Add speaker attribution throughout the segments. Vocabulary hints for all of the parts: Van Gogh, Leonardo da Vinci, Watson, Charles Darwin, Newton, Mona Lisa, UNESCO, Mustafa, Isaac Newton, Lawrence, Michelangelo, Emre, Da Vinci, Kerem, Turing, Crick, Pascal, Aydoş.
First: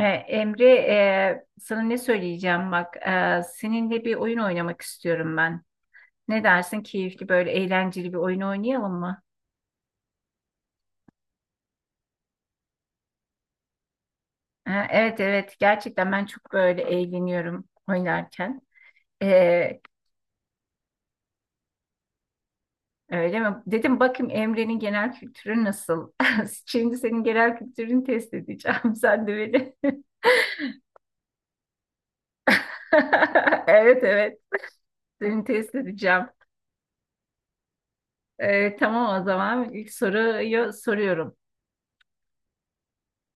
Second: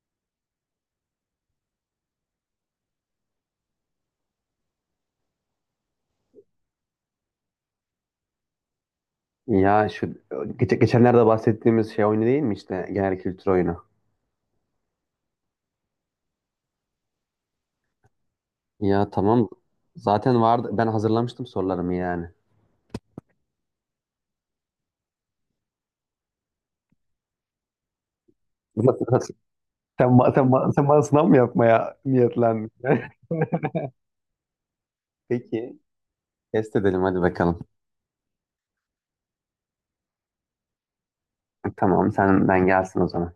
Speaker 1: Emre, sana ne söyleyeceğim bak. Seninle bir oyun oynamak istiyorum ben. Ne dersin? Keyifli böyle eğlenceli bir oyun oynayalım mı?
Speaker 2: Ya şu geçenlerde bahsettiğimiz şey oyunu değil mi? İşte genel kültür oyunu?
Speaker 1: Evet, evet, gerçekten ben çok böyle eğleniyorum oynarken.
Speaker 2: Ya tamam.
Speaker 1: E,
Speaker 2: Zaten vardı. Ben hazırlamıştım sorularımı yani.
Speaker 1: Öyle mi? Dedim bakayım Emre'nin genel kültürü nasıl? Şimdi senin genel kültürünü test edeceğim. Sen de beni.
Speaker 2: Sen bana sınav mı yapmaya niyetlendin?
Speaker 1: Evet, evet, seni test
Speaker 2: Peki.
Speaker 1: edeceğim.
Speaker 2: Test edelim hadi bakalım.
Speaker 1: Tamam o zaman ilk soruyu soruyorum.
Speaker 2: Tamam senden gelsin o zaman.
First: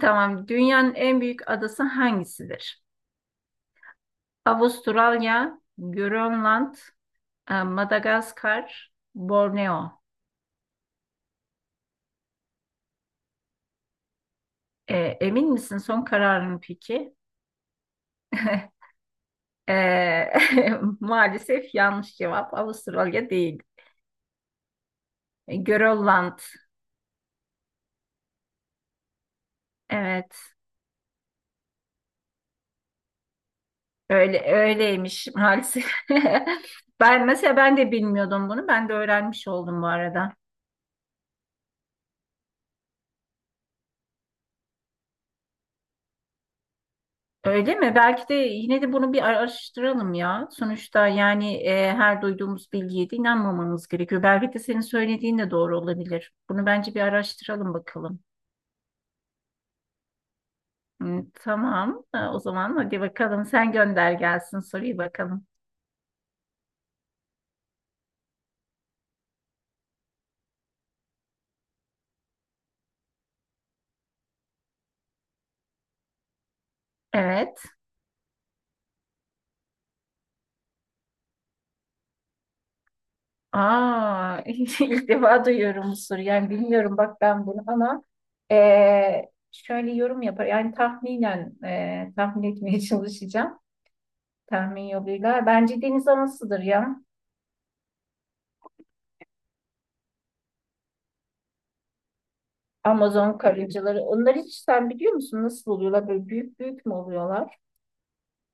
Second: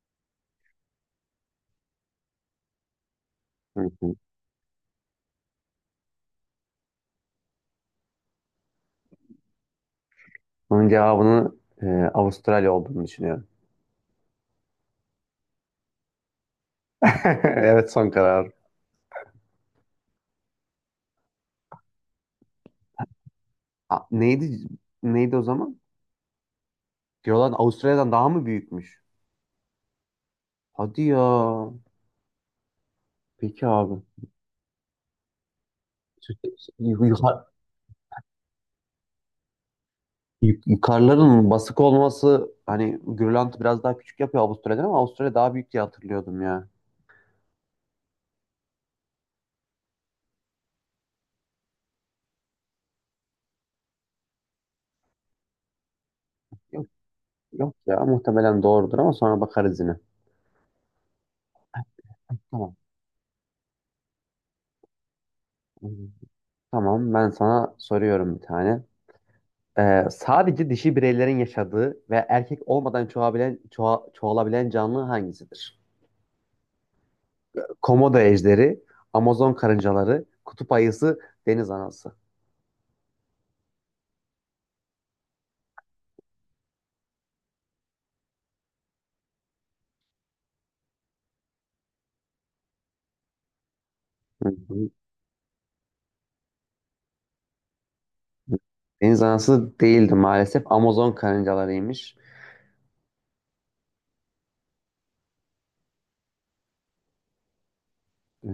Speaker 1: Tamam. Dünyanın en büyük adası hangisidir?
Speaker 2: Hı hı.
Speaker 1: Avustralya, Grönland, Madagaskar, Borneo.
Speaker 2: Bunun cevabını e, Avustralya olduğunu düşünüyorum.
Speaker 1: E, Emin misin? Son kararın peki?
Speaker 2: Evet son karar.
Speaker 1: E, Maalesef yanlış cevap. Avustralya değil.
Speaker 2: Neydi, neydi o zaman?
Speaker 1: Grönland.
Speaker 2: Diyorlar Avustralya'dan daha mı büyükmüş?
Speaker 1: Evet.
Speaker 2: Hadi ya. Peki abi.
Speaker 1: Öyle öyleymiş maalesef.
Speaker 2: Türkiye-
Speaker 1: Ben de bilmiyordum bunu. Ben de öğrenmiş oldum bu arada.
Speaker 2: Karların basık olması, hani Grönland biraz daha küçük yapıyor Avustralya'dan ama Avustralya daha büyük diye hatırlıyordum ya.
Speaker 1: Öyle mi? Belki de yine de bunu bir araştıralım ya. Sonuçta yani her duyduğumuz bilgiye de inanmamamız gerekiyor. Belki de senin söylediğin de doğru olabilir. Bunu
Speaker 2: Yok,
Speaker 1: bence bir
Speaker 2: yok
Speaker 1: araştıralım
Speaker 2: ya,
Speaker 1: bakalım.
Speaker 2: muhtemelen doğrudur ama sonra bakarız yine.
Speaker 1: Hı, tamam. O
Speaker 2: Tamam.
Speaker 1: zaman hadi bakalım sen gönder gelsin soruyu bakalım.
Speaker 2: Tamam, ben sana soruyorum bir tane. Sadece dişi bireylerin yaşadığı ve erkek olmadan çoğalabilen, çoğalabilen canlı hangisidir?
Speaker 1: Evet.
Speaker 2: Komodo ejderi, Amazon karıncaları, kutup ayısı, deniz anası.
Speaker 1: Aa, ilk defa duyuyorum bu soruyu. Yani bilmiyorum bak ben bunu ama e, şöyle yorum yapar. Yani tahminen tahmin etmeye çalışacağım.
Speaker 2: Hı
Speaker 1: Tahmin
Speaker 2: hı.
Speaker 1: yoluyla. Bence deniz anasıdır ya.
Speaker 2: Deniz anası değildi maalesef. Amazon karıncalarıymış.
Speaker 1: Amazon karıncaları. Onlar hiç sen biliyor musun nasıl oluyorlar? Böyle büyük büyük mü oluyorlar?
Speaker 2: Ee,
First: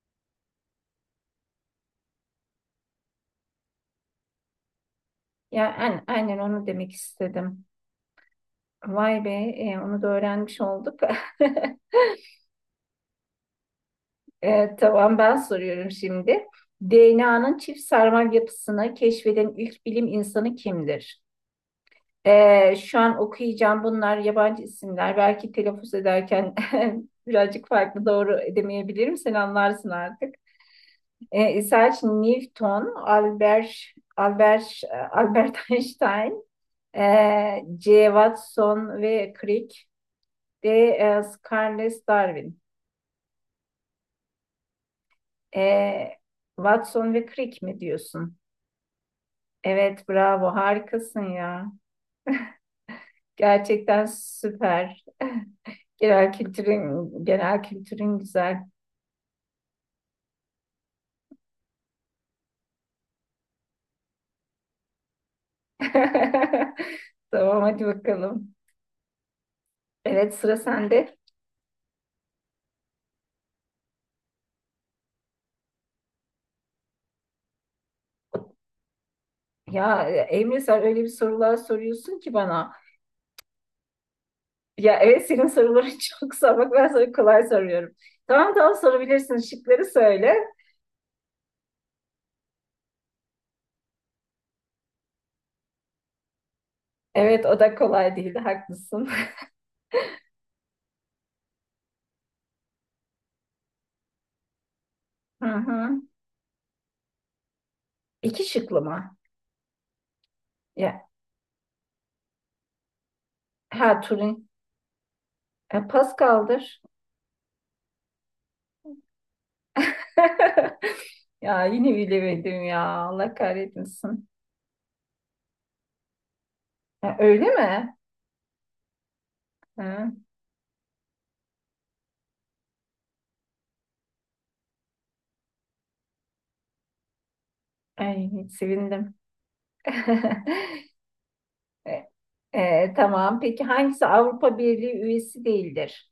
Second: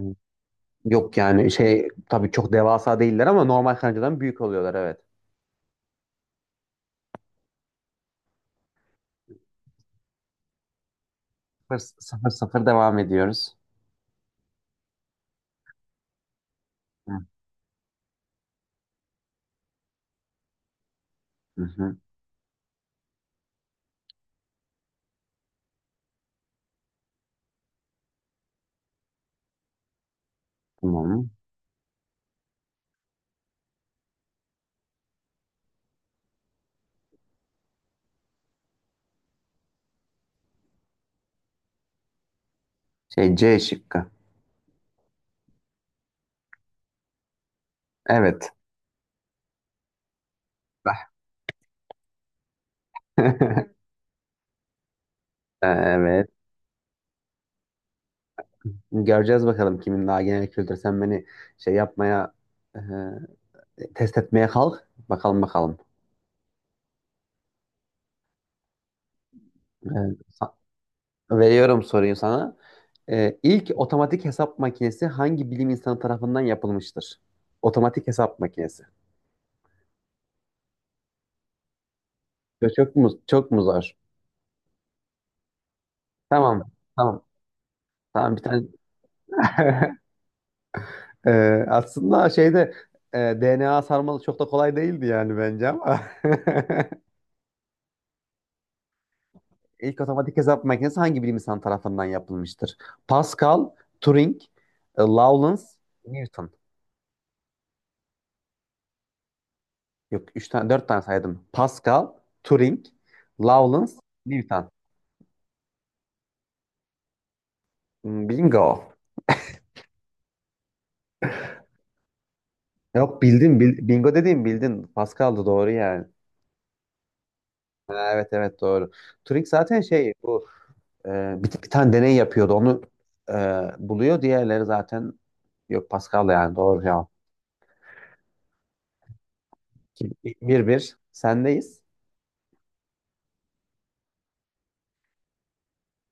Speaker 2: Yok yani şey, tabii çok devasa değiller ama normal kancadan büyük oluyorlar, evet.
Speaker 1: Ya yani, aynen onu demek istedim. Vay be, onu da öğrenmiş olduk.
Speaker 2: Sıfır, sıfır, sıfır, devam ediyoruz.
Speaker 1: Tamam ben soruyorum şimdi.
Speaker 2: Hı
Speaker 1: DNA'nın çift sarmal yapısını keşfeden ilk bilim insanı kimdir?
Speaker 2: hı, hı.
Speaker 1: Şu an okuyacağım bunlar yabancı isimler. Belki telaffuz ederken birazcık farklı doğru edemeyebilirim. Sen anlarsın artık.
Speaker 2: Tamam.
Speaker 1: Isaac Newton, Albert Einstein, J. Watson ve Crick, de e, Charles Darwin.
Speaker 2: Şey, C şıkkı.
Speaker 1: E, Watson ve Crick mi diyorsun?
Speaker 2: Evet.
Speaker 1: Evet, bravo, harikasın ya. Gerçekten süper.
Speaker 2: Evet.
Speaker 1: Genel kültürün güzel.
Speaker 2: Göreceğiz bakalım kimin daha genel kültür. Sen beni şey yapmaya, e, test etmeye kalk. Bakalım, bakalım.
Speaker 1: Tamam, hadi bakalım.
Speaker 2: E,
Speaker 1: Evet,
Speaker 2: sa-
Speaker 1: sıra sende.
Speaker 2: veriyorum soruyu sana. E, ilk otomatik hesap makinesi hangi bilim insanı tarafından yapılmıştır? Otomatik hesap makinesi.
Speaker 1: Ya Emre sen öyle bir sorular soruyorsun ki
Speaker 2: Çok,
Speaker 1: bana.
Speaker 2: çok mu çok mu zor?
Speaker 1: Ya evet senin soruların çok zor.
Speaker 2: Tamam.
Speaker 1: Bak ben sana
Speaker 2: Tamam.
Speaker 1: kolay soruyorum.
Speaker 2: Tamam, bir
Speaker 1: Tamam,
Speaker 2: tane.
Speaker 1: tamam, sorabilirsin. Şıkları söyle.
Speaker 2: Aslında şeyde, DNA sarmalı çok da kolay değildi yani bence ama.
Speaker 1: Evet o da kolay değildi. Haklısın.
Speaker 2: İlk otomatik hesap makinesi hangi bilim insanı tarafından yapılmıştır? Pascal, Turing,
Speaker 1: Hı
Speaker 2: Lawrence,
Speaker 1: hı.
Speaker 2: Newton.
Speaker 1: İki şıklı mı?
Speaker 2: Yok, üç tane, dört tane
Speaker 1: Ya,
Speaker 2: saydım. Pascal, Turing,
Speaker 1: ha,
Speaker 2: Lawrence,
Speaker 1: Turing.
Speaker 2: Newton.
Speaker 1: Pascal'dır.
Speaker 2: Hmm, bingo.
Speaker 1: Ya yine bilemedim ya.
Speaker 2: Yok
Speaker 1: Allah
Speaker 2: bildin, bingo
Speaker 1: kahretmesin.
Speaker 2: dediğim bildin. Pascal'dı, doğru yani.
Speaker 1: Ha, öyle mi?
Speaker 2: Evet, evet doğru. Turing zaten
Speaker 1: Ha.
Speaker 2: şey, bu Ee, bir tane deney yapıyordu. Onu e, buluyor. Diğerleri zaten, yok Pascal da yani doğru cevap.
Speaker 1: Ay, sevindim.
Speaker 2: Bir bir bir, sendeyiz.
Speaker 1: E, tamam. Peki hangisi Avrupa Birliği üyesi değildir?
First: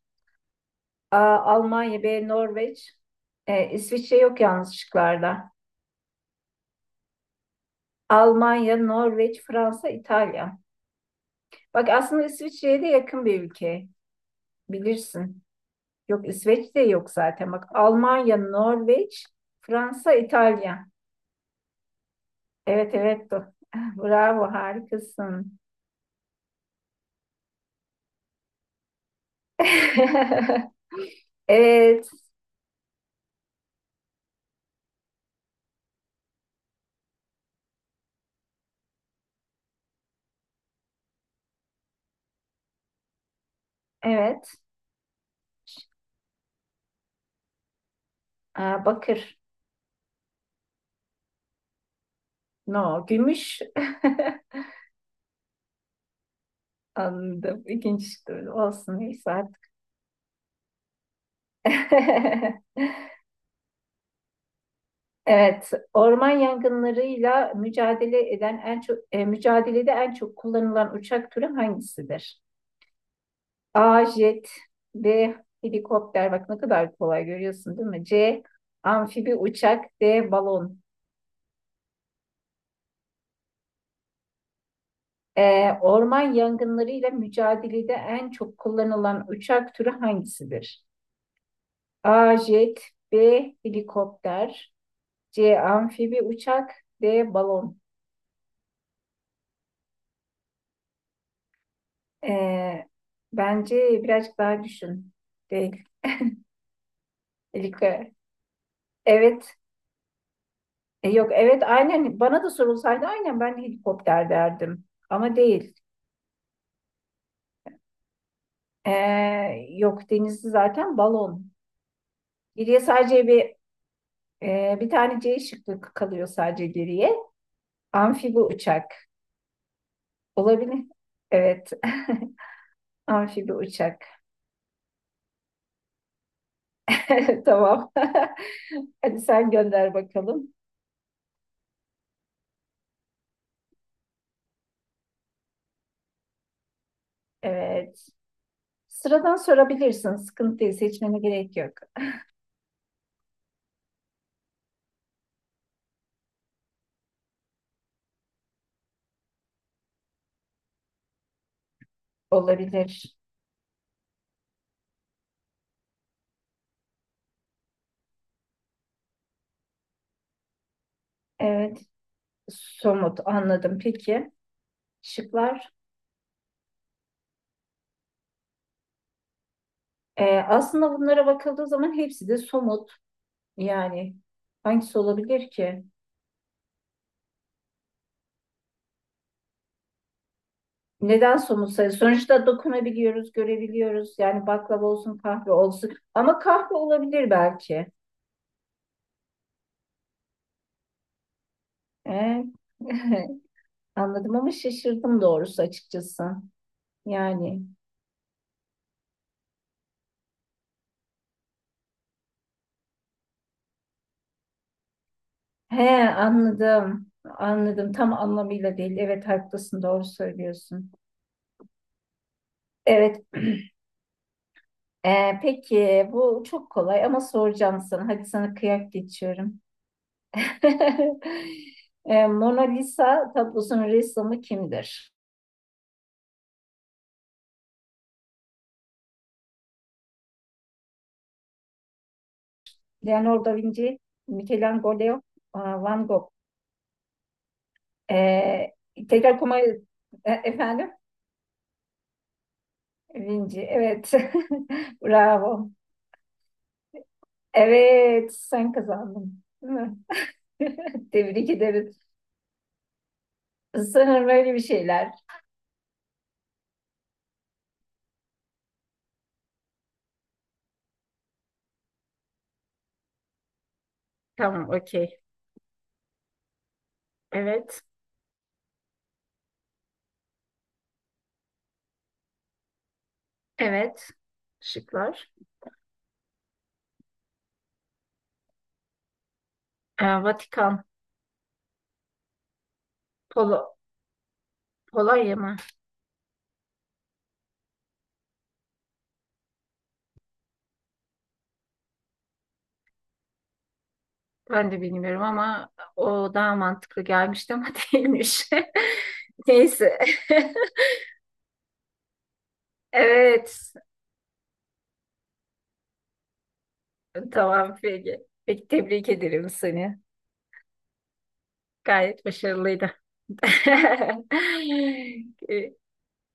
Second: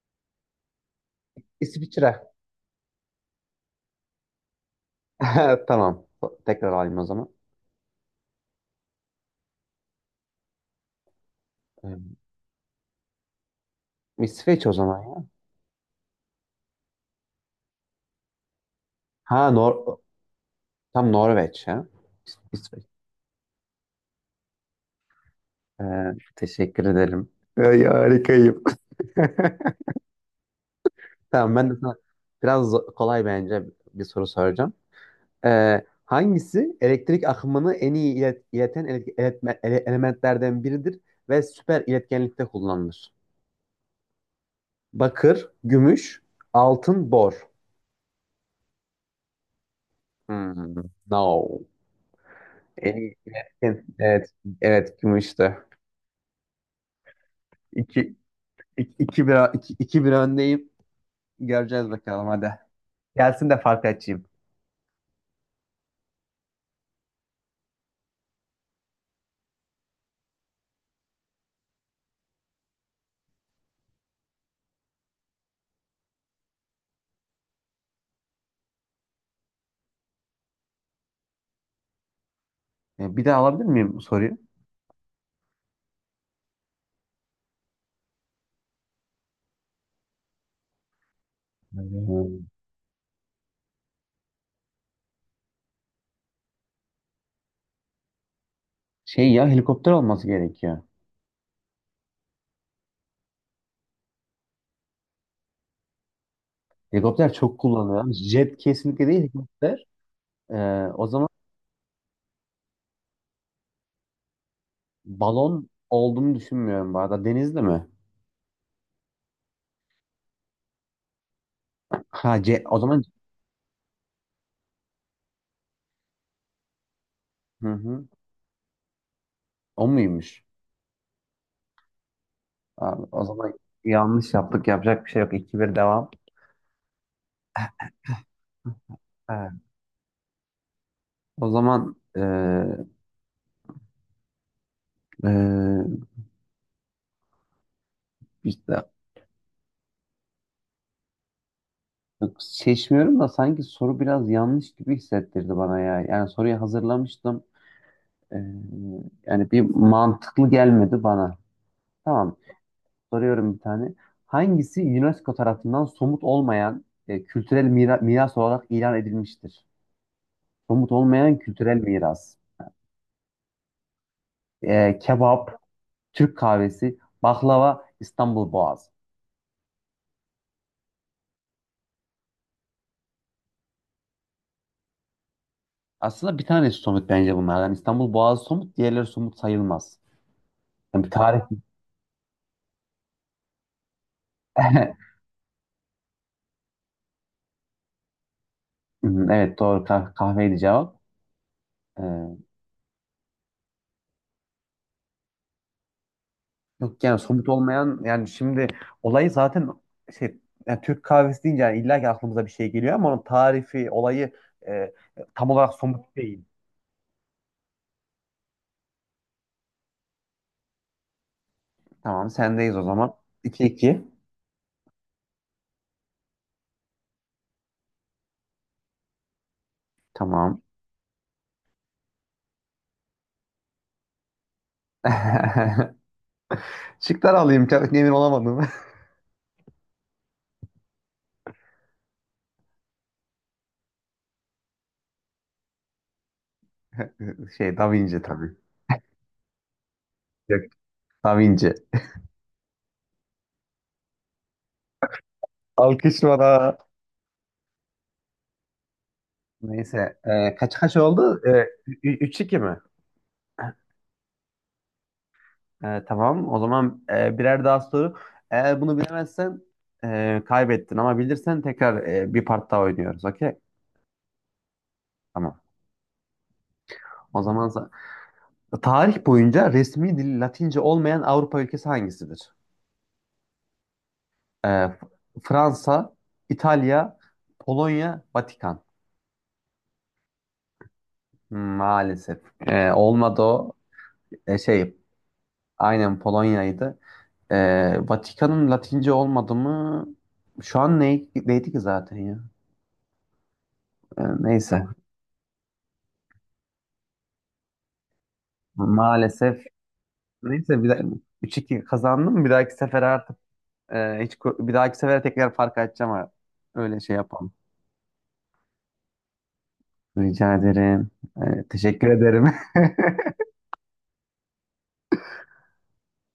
Speaker 1: A. Almanya
Speaker 2: İsviçre.
Speaker 1: B. Norveç İsviçre yok yalnız şıklarda.
Speaker 2: Tamam. Tekrar alayım o zaman.
Speaker 1: Almanya, Norveç, Fransa, İtalya. Bak
Speaker 2: Ee,
Speaker 1: aslında İsviçre'ye de yakın bir ülke.
Speaker 2: İsveç o zaman ya.
Speaker 1: Bilirsin. Yok, İsveç de yok zaten. Bak Almanya, Norveç,
Speaker 2: Ha Nor
Speaker 1: Fransa, İtalya.
Speaker 2: tam Norveç ya. İsveç.
Speaker 1: Evet, evet. Bravo, harikasın.
Speaker 2: Ee, Teşekkür ederim. Ay, harikayım. Tamam, ben de sana
Speaker 1: Evet.
Speaker 2: biraz kolay bence bir soru soracağım. Hangisi elektrik akımını en iyi ileten elementlerden biridir ve süper iletkenlikte kullanılır?
Speaker 1: Evet.
Speaker 2: Bakır, gümüş, altın, bor.
Speaker 1: Aa, bakır.
Speaker 2: Hmm, no. En
Speaker 1: No.
Speaker 2: iyi
Speaker 1: Gümüş.
Speaker 2: iletken. Evet, evet gümüştü.
Speaker 1: Anladım.
Speaker 2: İki,
Speaker 1: İkinci tur olsun. Neyse artık.
Speaker 2: iki bir öndeyim. Göreceğiz bakalım, hadi. Gelsin de fark açayım.
Speaker 1: Evet, orman yangınlarıyla mücadelede en çok kullanılan uçak türü hangisidir? A. Jet B. Helikopter. Bak ne kadar kolay görüyorsun, değil mi? C. Amfibi uçak D. Balon.
Speaker 2: Bir daha alabilir miyim bu soruyu?
Speaker 1: Orman yangınlarıyla mücadelede en çok kullanılan uçak türü hangisidir? A.
Speaker 2: Hmm.
Speaker 1: Jet B. Helikopter C. Amfibi uçak D. Balon.
Speaker 2: Şey ya, helikopter olması gerekiyor.
Speaker 1: E, Bence birazcık daha düşün. D.
Speaker 2: Helikopter çok
Speaker 1: Helikopter.
Speaker 2: kullanılıyor. Jet kesinlikle değil,
Speaker 1: Evet.
Speaker 2: helikopter. Ee, O zaman
Speaker 1: Yok, evet, aynen bana da sorulsaydı aynen ben de helikopter derdim. Ama
Speaker 2: balon
Speaker 1: değil.
Speaker 2: olduğunu düşünmüyorum bu arada. Denizli mi?
Speaker 1: E, Yok, denizli zaten balon.
Speaker 2: Ha, C o
Speaker 1: Geriye
Speaker 2: zaman.
Speaker 1: sadece bir tane C şıkkı kalıyor sadece geriye.
Speaker 2: Hı hı.
Speaker 1: Amfibi uçak.
Speaker 2: O muymuş?
Speaker 1: Olabilir. Evet.
Speaker 2: Abi, o zaman
Speaker 1: Amfibi uçak.
Speaker 2: yanlış yaptık. Yapacak bir şey yok. 2 bir devam.
Speaker 1: Tamam. Hadi sen
Speaker 2: Ha.
Speaker 1: gönder bakalım.
Speaker 2: O zaman e,
Speaker 1: Evet.
Speaker 2: işte,
Speaker 1: Sıradan sorabilirsin. Sıkıntı değil. Seçmene gerek yok.
Speaker 2: yok, seçmiyorum da sanki soru biraz yanlış gibi hissettirdi bana ya. Yani soruyu hazırlamıştım. E, Yani bir mantıklı gelmedi bana. Tamam.
Speaker 1: Olabilir.
Speaker 2: Soruyorum bir tane. Hangisi UNESCO tarafından somut olmayan kültürel miras olarak ilan edilmiştir? Somut olmayan kültürel
Speaker 1: Evet.
Speaker 2: miras.
Speaker 1: Somut, anladım. Peki.
Speaker 2: Kebap,
Speaker 1: Şıklar.
Speaker 2: Türk kahvesi, baklava, İstanbul Boğazı.
Speaker 1: Aslında bunlara bakıldığı zaman hepsi de somut. Yani hangisi olabilir ki?
Speaker 2: Aslında bir tanesi somut bence bunlardan: İstanbul Boğazı somut, diğerleri somut sayılmaz. Yani bir
Speaker 1: Neden
Speaker 2: tarih...
Speaker 1: somut sayı? Sonuçta dokunabiliyoruz, görebiliyoruz. Yani baklava olsun, kahve olsun. Ama kahve olabilir belki.
Speaker 2: Evet doğru, kahveydi cevap.
Speaker 1: Ee,
Speaker 2: Ee,
Speaker 1: Anladım ama şaşırdım doğrusu, açıkçası.
Speaker 2: Yok yani somut
Speaker 1: Yani
Speaker 2: olmayan yani, şimdi olayı zaten şey, yani Türk kahvesi deyince yani illa ki aklımıza bir şey geliyor ama onun tarifi, olayı e, tam olarak
Speaker 1: he,
Speaker 2: somut değil.
Speaker 1: anladım. Anladım. Tam anlamıyla değil. Evet, haklısın. Doğru söylüyorsun.
Speaker 2: Tamam, sendeyiz o zaman.
Speaker 1: Evet.
Speaker 2: İki iki.
Speaker 1: Peki bu çok kolay ama soracağım sana. Hadi sana kıyak geçiyorum.
Speaker 2: Tamam.
Speaker 1: Mona Lisa tablosunun ressamı kimdir?
Speaker 2: Şıklar alayım. Çok emin olamadım.
Speaker 1: Leonardo da Vinci, Michelangelo, aa, Van Gogh.
Speaker 2: Şey, Da Vinci
Speaker 1: E,
Speaker 2: tabii.
Speaker 1: Tekrar kuma,
Speaker 2: Yok.
Speaker 1: efendim?
Speaker 2: Da Vinci.
Speaker 1: Vinci, evet. Bravo.
Speaker 2: Alkış bana.
Speaker 1: Evet, sen kazandın. Değil mi?
Speaker 2: Neyse. Kaç kaç oldu?
Speaker 1: Tebrik ederim.
Speaker 2: 3-2 mi?
Speaker 1: Sanırım öyle bir şeyler.
Speaker 2: E, tamam. O zaman birer daha soru. Eğer bunu bilemezsen kaybettin ama bilirsen tekrar, bir part daha oynuyoruz. Okey?
Speaker 1: Tamam, okey.
Speaker 2: Tamam. O zaman
Speaker 1: Evet,
Speaker 2: tarih boyunca resmi dil Latince olmayan Avrupa ülkesi hangisidir?
Speaker 1: evet.
Speaker 2: E, F-
Speaker 1: Şıklar.
Speaker 2: Fransa, İtalya, Polonya, Vatikan.
Speaker 1: Vatikan,
Speaker 2: Maalesef. Olmadı
Speaker 1: Polo,
Speaker 2: o. E, şey
Speaker 1: Polonya mı?
Speaker 2: aynen Polonya'ydı. E, Vatikan'ın Latince olmadı mı? Şu an ne, neydi ki zaten ya? E,
Speaker 1: Ben de
Speaker 2: neyse.
Speaker 1: bilmiyorum ama o daha mantıklı gelmişti ama değilmiş.
Speaker 2: Maalesef.
Speaker 1: Neyse.
Speaker 2: Neyse, bir daha, 3-2 kazandım. Bir dahaki sefere artık
Speaker 1: Evet.
Speaker 2: bir dahaki sefere tekrar fark açacağım. Ha. Öyle şey yapalım.
Speaker 1: Tamam, peki. Peki, tebrik ederim seni.
Speaker 2: Rica ederim. Teşekkür
Speaker 1: Gayet
Speaker 2: ederim.
Speaker 1: başarılıydı. Ee,